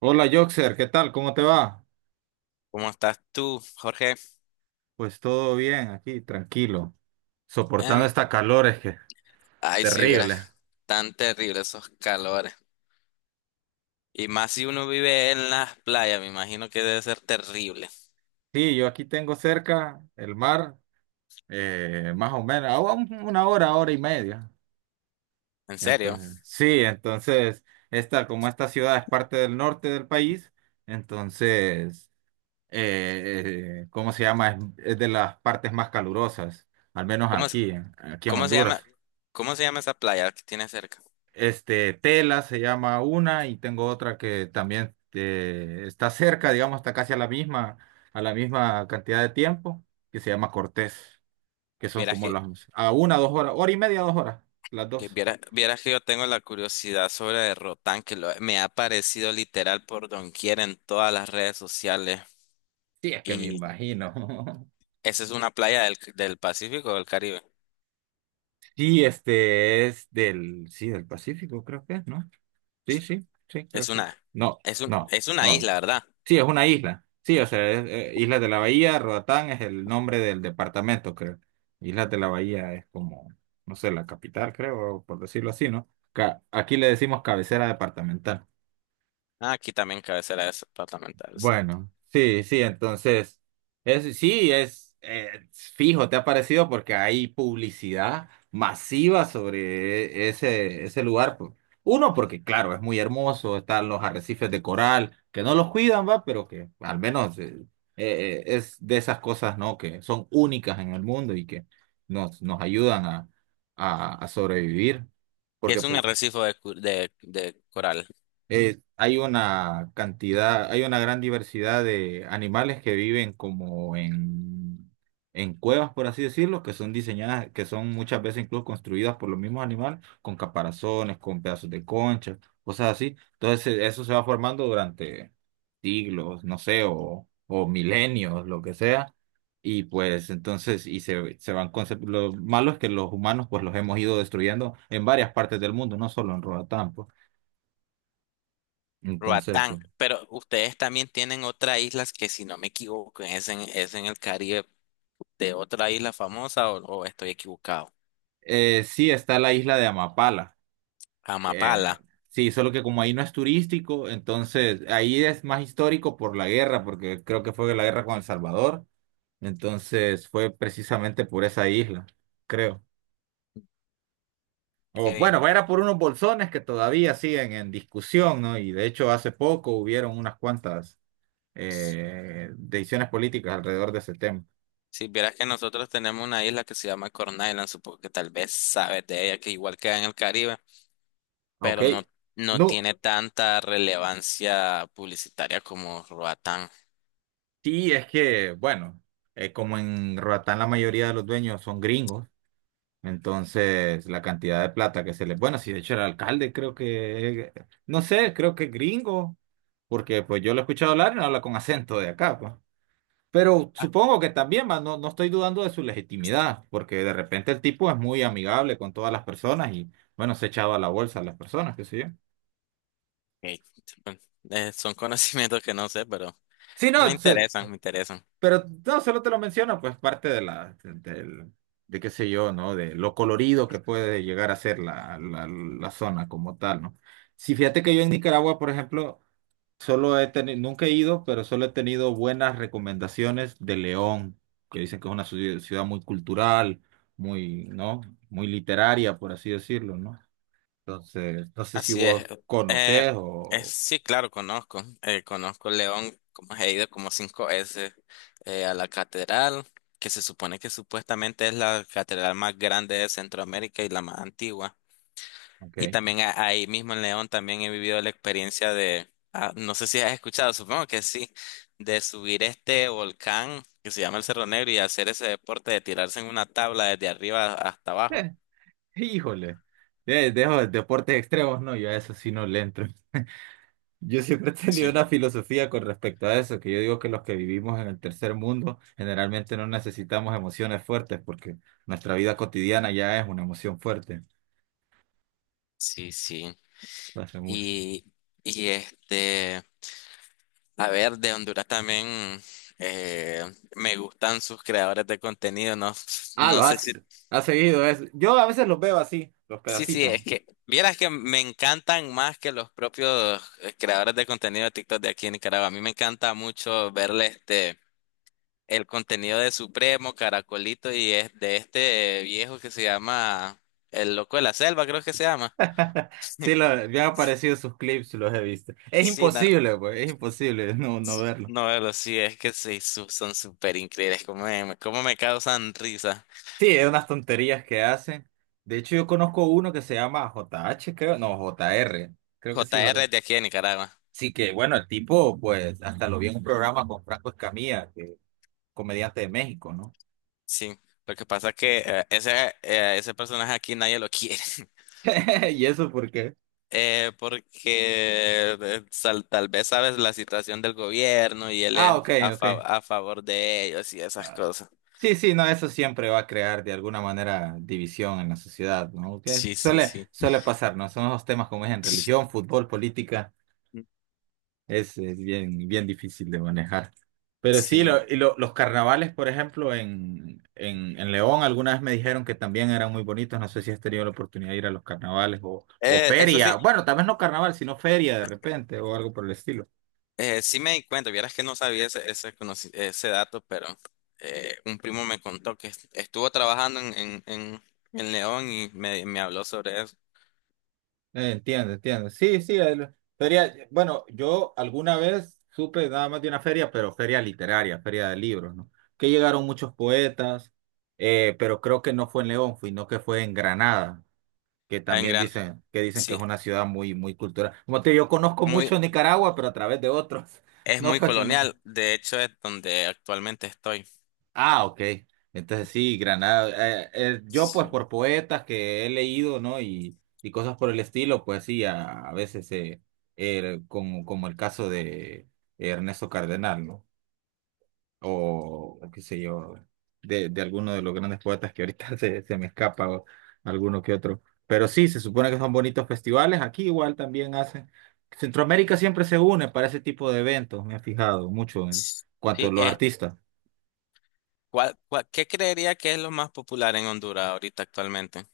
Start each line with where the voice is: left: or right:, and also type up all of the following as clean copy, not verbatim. right: Hola Joxer, ¿qué tal? ¿Cómo te va?
left: ¿Cómo estás tú, Jorge?
right: Pues todo bien aquí, tranquilo, soportando
left: Em,
right: esta calor, es que
left: Ay, si vieras
right: terrible.
left: tan terrible esos calores. Y más si uno vive en las playas, me imagino que debe ser terrible.
right: Sí, yo aquí tengo cerca el mar, más o menos, a una hora, hora y media.
left: ¿En serio?
right: Entonces, sí, entonces, esta, como esta ciudad es parte del norte del país, entonces, ¿cómo se llama? Es de las partes más calurosas, al menos
left: ¿Cómo, es-
right: aquí, aquí en
left: ¿Cómo se llama,
right: Honduras.
left: cómo se llama esa playa que tienes cerca?
right: Este, Tela se llama una y tengo otra que también está cerca, digamos, está casi a la misma cantidad de tiempo, que se llama Cortés, que son
left: Vieras
right: como
left: que,
right: las, a una, dos horas, hora y media, dos horas, las
left: que
right: dos.
left: vieras, vieras que yo tengo la curiosidad sobre Rotán, me ha aparecido literal por doquier en todas las redes sociales.
right: Sí, es que me
left: Y
right: imagino.
left: esa es una playa del Pacífico o del Caribe.
right: Sí, este es del, sí, del Pacífico, creo que es, ¿no? Sí, sí, sí,
left: Es
right: creo que es.
left: una,
right: No, no,
left: es una
right: no.
left: isla, ¿verdad?
right: Sí, es una isla. Sí, o sea, es, Islas de la Bahía, Roatán es el nombre del departamento, creo. Islas de la Bahía es como, no sé, la capital, creo, por decirlo así, ¿no? Aquí le decimos cabecera departamental.
left: Ah, aquí también cabecera departamental. O sea,
right: Bueno, sí, sí, entonces, es, sí, es fijo, te ha parecido porque hay publicidad masiva sobre ese lugar, pues. Uno, porque claro, es muy hermoso, están los arrecifes de coral, que no los cuidan, va, pero que al menos es de esas cosas, ¿no? Que son únicas en el mundo y que nos ayudan a, a sobrevivir.
left: que
right: Porque
left: es un arrecife de coral.
right: hay una cantidad, hay una gran diversidad de animales que viven como en, cuevas, por así decirlo, que son diseñadas, que son muchas veces incluso construidas por los mismos animales, con caparazones, con pedazos de concha, cosas así. Entonces eso se va formando durante siglos, no sé, o milenios, lo que sea. Y pues entonces, y se van lo malo es que los humanos pues los hemos ido destruyendo en varias partes del mundo, no solo en Roatán, pues. Entonces,
left: Roatán.
right: sí.
left: Pero ustedes también tienen otras islas que, si no me equivoco, es en el Caribe de otra isla famosa o estoy equivocado.
right: Sí, está la isla de Amapala. Eh,
left: Amapala.
right: sí, solo que como ahí no es turístico, entonces ahí es más histórico por la guerra, porque creo que fue la guerra con El Salvador. Entonces fue precisamente por esa isla, creo. O
left: Ok.
right: bueno, era por unos bolsones que todavía siguen en discusión, ¿no? Y de hecho hace poco hubieron unas cuantas decisiones políticas alrededor de ese tema.
left: Si vieras que nosotros tenemos una isla que se llama Corn Island, supongo que tal vez sabes de ella, que igual queda en el Caribe,
right: Ok.
left: pero no, no
right: No,
left: tiene tanta relevancia publicitaria como Roatán.
right: sí, es que, bueno, como en Roatán la mayoría de los dueños son gringos. Entonces, la cantidad de plata que se le... Bueno, si de hecho el alcalde creo que... No sé, creo que es gringo, porque pues yo lo he escuchado hablar y no habla con acento de acá, pues. Pero supongo que también, va, no, no estoy dudando de su legitimidad, porque de repente el tipo es muy amigable con todas las personas y, bueno, se echaba a la bolsa a las personas, qué sé yo.
left: Ok. Son conocimientos que no sé, pero.
right: Sí,
left: Me
right: no,
left: interesan, me interesan.
right: pero no, solo te lo menciono, pues parte de la, del, de qué sé yo, ¿no? De lo colorido que puede llegar a ser la zona como tal, ¿no? Sí, fíjate que yo en Nicaragua, por ejemplo, solo he tenido, nunca he ido, pero solo he tenido buenas recomendaciones de León, que dicen que es una ciudad muy cultural, muy, ¿no? Muy literaria, por así decirlo, ¿no? Entonces, no sé si
left: Así es.
right: vos
left: Eh,
right: conocés
left: es
right: o...
left: sí, claro, conozco. Conozco León, como he ido como cinco veces a la catedral, que se supone que supuestamente es la catedral más grande de Centroamérica y la más antigua.
right: Ok.
left: Y también ahí mismo en León también he vivido la experiencia de, ah, no sé si has escuchado, supongo que sí, de subir este volcán que se llama el Cerro Negro y hacer ese deporte de tirarse en una tabla desde arriba hasta abajo.
right: Híjole, de, dejo deportes extremos, no, yo a eso sí no le entro. Yo siempre he tenido
left: Sí.
right: una filosofía con respecto a eso, que yo digo que los que vivimos en el tercer mundo generalmente no necesitamos emociones fuertes porque nuestra vida cotidiana ya es una emoción fuerte.
left: Sí, sí.
right: Lo hace mucho.
left: Y, y este, a ver, de Honduras también eh, me gustan sus creadores de contenido, no,
right: Ah, lo
left: no sé
right: has,
left: si,
right: has seguido eso. Yo a veces los veo así, los
left: sí, sí,
right: pedacitos.
left: es que, vieras que me encantan más que los propios creadores de contenido de TikTok de aquí en Nicaragua. A mí me encanta mucho verle este, el contenido de Supremo, Caracolito y es de este viejo que se llama El Loco de la Selva, creo que se llama.
right: Sí, me han aparecido sus clips, los he visto. Es
left: Sí,
right: imposible, pues, es imposible no, no verlo.
left: no, pero sí, es que sí, son súper increíbles. Cómo me causan risa?
right: Sí, es unas tonterías que hacen. De hecho, yo conozco uno que se llama JH, creo, no, J R, creo que sí,
left: JR
right: JR.
left: es de aquí de Nicaragua.
right: Sí, que bueno, el tipo, pues, hasta lo vi en un programa con Franco Escamilla, que comediante de México, ¿no?
left: Sí. Lo que pasa es que ese personaje aquí nadie lo quiere.
right: ¿Y eso por qué?
left: Porque tal vez sabes la situación del gobierno y él
right: Ah, ok,
left: es
right: ok.
left: a favor de ellos y esas
right: Ah,
left: cosas.
right: sí, sí, no, eso siempre va a crear de alguna manera división en la sociedad, ¿no? Que
left: Sí, sí,
right: Suele,
left: sí.
right: suele pasar, ¿no? Son los temas como es en religión, fútbol, política. Es bien, bien difícil de manejar. Pero sí,
left: Sí.
right: y los carnavales, por ejemplo, en, en León, alguna vez me dijeron que también eran muy bonitos. No sé si has tenido la oportunidad de ir a los carnavales o
left: Eso
right: feria.
left: sí.
right: Bueno, tal vez no carnaval, sino feria de repente o algo por el estilo.
left: Sí me di cuenta, vieras que no sabía ese dato, pero un primo me contó que estuvo trabajando en León y me habló sobre eso.
right: Entiendo, entiendo. Sí, sí, feria. Bueno, yo alguna vez supe nada más de una feria, pero feria literaria, feria de libros, ¿no? Que llegaron muchos poetas, pero creo que no fue en León, sino que fue en Granada. Que
left: En
right: también
left: Gran,
right: dicen que
left: sí,
right: es una ciudad muy muy cultural. Como te digo, yo conozco
left: muy,
right: mucho Nicaragua, pero a través de otros.
left: es
right: No,
left: muy
right: porque no.
left: colonial, de hecho es donde actualmente estoy.
right: Ah, ok. Entonces sí, Granada. Yo
left: Sí,
right: pues por poetas que he leído, ¿no? Y cosas por el estilo, pues sí, a, veces como el caso de Ernesto Cardenal, ¿no? O qué sé yo, de, alguno de los grandes poetas que ahorita se me escapa, o alguno que otro. Pero sí, se supone que son bonitos festivales, aquí igual también hacen. Centroamérica siempre se une para ese tipo de eventos, me he fijado mucho en cuanto a
left: sí,
right: los
left: es,
right: artistas.
left: ¿qué creería que es lo más popular en Honduras ahorita actualmente?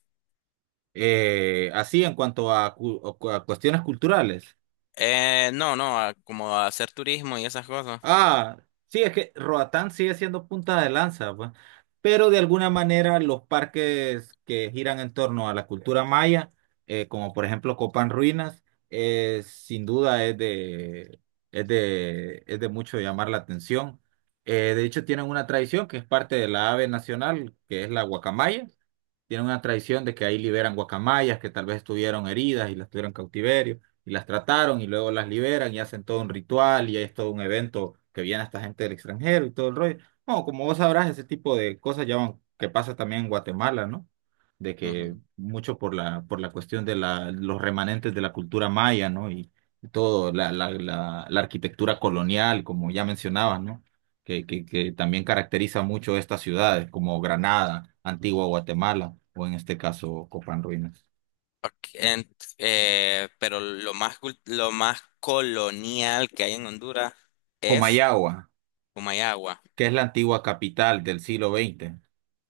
right: Así en cuanto a, a cuestiones culturales.
left: No, no, como hacer turismo y esas cosas.
right: Ah, sí, es que Roatán sigue siendo punta de lanza, pues. Pero de alguna manera los parques que giran en torno a la cultura maya, como por ejemplo Copán Ruinas, sin duda es de, es de mucho llamar la atención. De hecho, tienen una tradición que es parte de la ave nacional, que es la guacamaya, tienen una tradición de que ahí liberan guacamayas que tal vez estuvieron heridas y las tuvieron en cautiverio y las trataron y luego las liberan y hacen todo un ritual y es todo un evento que viene esta gente del extranjero y todo el rollo. No, como vos sabrás, ese tipo de cosas ya que pasa también en Guatemala, ¿no? De que mucho por la cuestión de la, los remanentes de la cultura maya, ¿no? Y, todo, la, la arquitectura colonial, como ya mencionabas, ¿no? Que, que también caracteriza mucho estas ciudades como Granada, Antigua Guatemala o en este caso Copán Ruinas.
left: Ok, en- pero lo más, lo más colonial que hay en Honduras es
right: Comayagua,
left: Humayagua.
right: que es la antigua capital del siglo 20.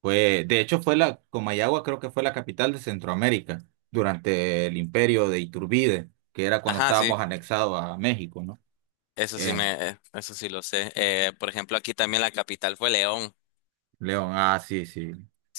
right: Fue, de hecho, fue la, Comayagua creo que fue la capital de Centroamérica durante el imperio de Iturbide, que era cuando
left: Ajá, sí,
right: estábamos anexados a México, ¿no?
left: eso sí
right: Eh,
left: me, eso sí lo sé. Por ejemplo, aquí también la capital fue León.
right: León, ah, sí, sí.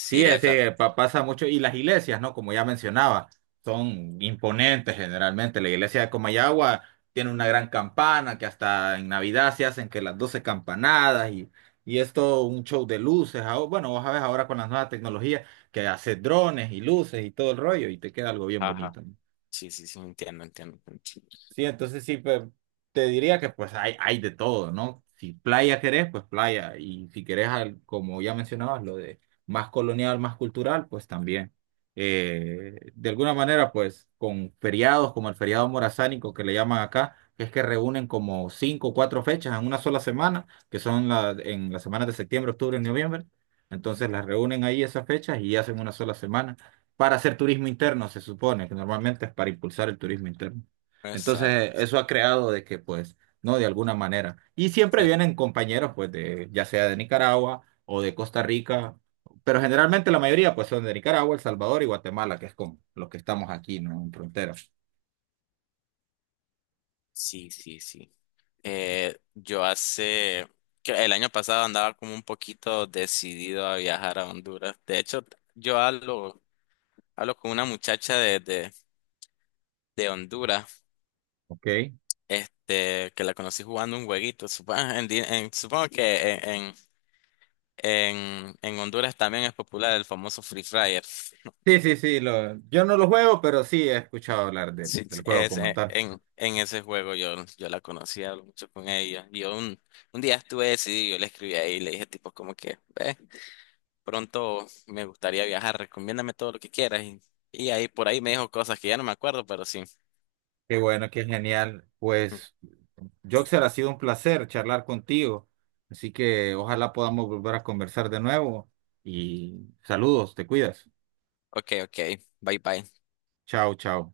right: Sí,
left: Sí, la cap,
right: ese pasa mucho. Y las iglesias, ¿no? Como ya mencionaba, son imponentes generalmente. La iglesia de Comayagua tiene una gran campana que hasta en Navidad se hacen que las 12 campanadas, y es todo un show de luces. Ah, bueno, vos sabés ahora con las nuevas tecnologías que hace drones y luces y todo el rollo y te queda algo bien
left: ajá.
right: bonito, ¿no?
left: Sí, sí, sí, entiendo, entiendo. Entiendo.
right: Sí, entonces sí, pues te diría que pues hay de todo, ¿no? Si playa querés, pues playa. Y si querés, como ya mencionabas, lo de más colonial, más cultural, pues también. De alguna manera, pues con feriados como el feriado morazánico que le llaman acá, que es que reúnen como cinco o cuatro fechas en una sola semana, que son la, en las semanas de septiembre, octubre y noviembre. Entonces las reúnen ahí esas fechas y hacen una sola semana para hacer turismo interno, se supone, que normalmente es para impulsar el turismo interno. Entonces,
left: Exacto.
right: eso ha creado de que, pues, no, de alguna manera. Y siempre
left: Sí,
right: vienen compañeros, pues, de, ya sea de Nicaragua o de Costa Rica, pero generalmente la mayoría, pues, son de Nicaragua, El Salvador y Guatemala, que es con los que estamos aquí, ¿no? En fronteras.
left: sí, sí, sí. Yo hace, que el año pasado andaba como un poquito decidido a viajar a Honduras. De hecho, yo hablo, hablo con una muchacha de de Honduras.
right: Ok.
left: Este, que la conocí jugando un jueguito. Supongo, supongo que en Honduras también es popular el famoso Free Fire.
right: Sí, sí, sí, lo, yo no lo juego, pero sí he escuchado hablar del,
left: Sí,
right: del
left: sí,
right: juego
left: es,
right: como tal.
left: en ese juego yo, yo la conocí, hablo mucho con ella. Y yo un día estuve decidido, yo le escribí ahí, le dije tipo como que, ve, pronto me gustaría viajar, recomiéndame todo lo que quieras. Y ahí por ahí me dijo cosas que ya no me acuerdo, pero sí.
right: Qué bueno, qué genial. Pues, Joxer, ha sido un placer charlar contigo. Así que ojalá podamos volver a conversar de nuevo. Y saludos, te cuidas.
left: Ok, ok, bye bye.
right: Chao, chao.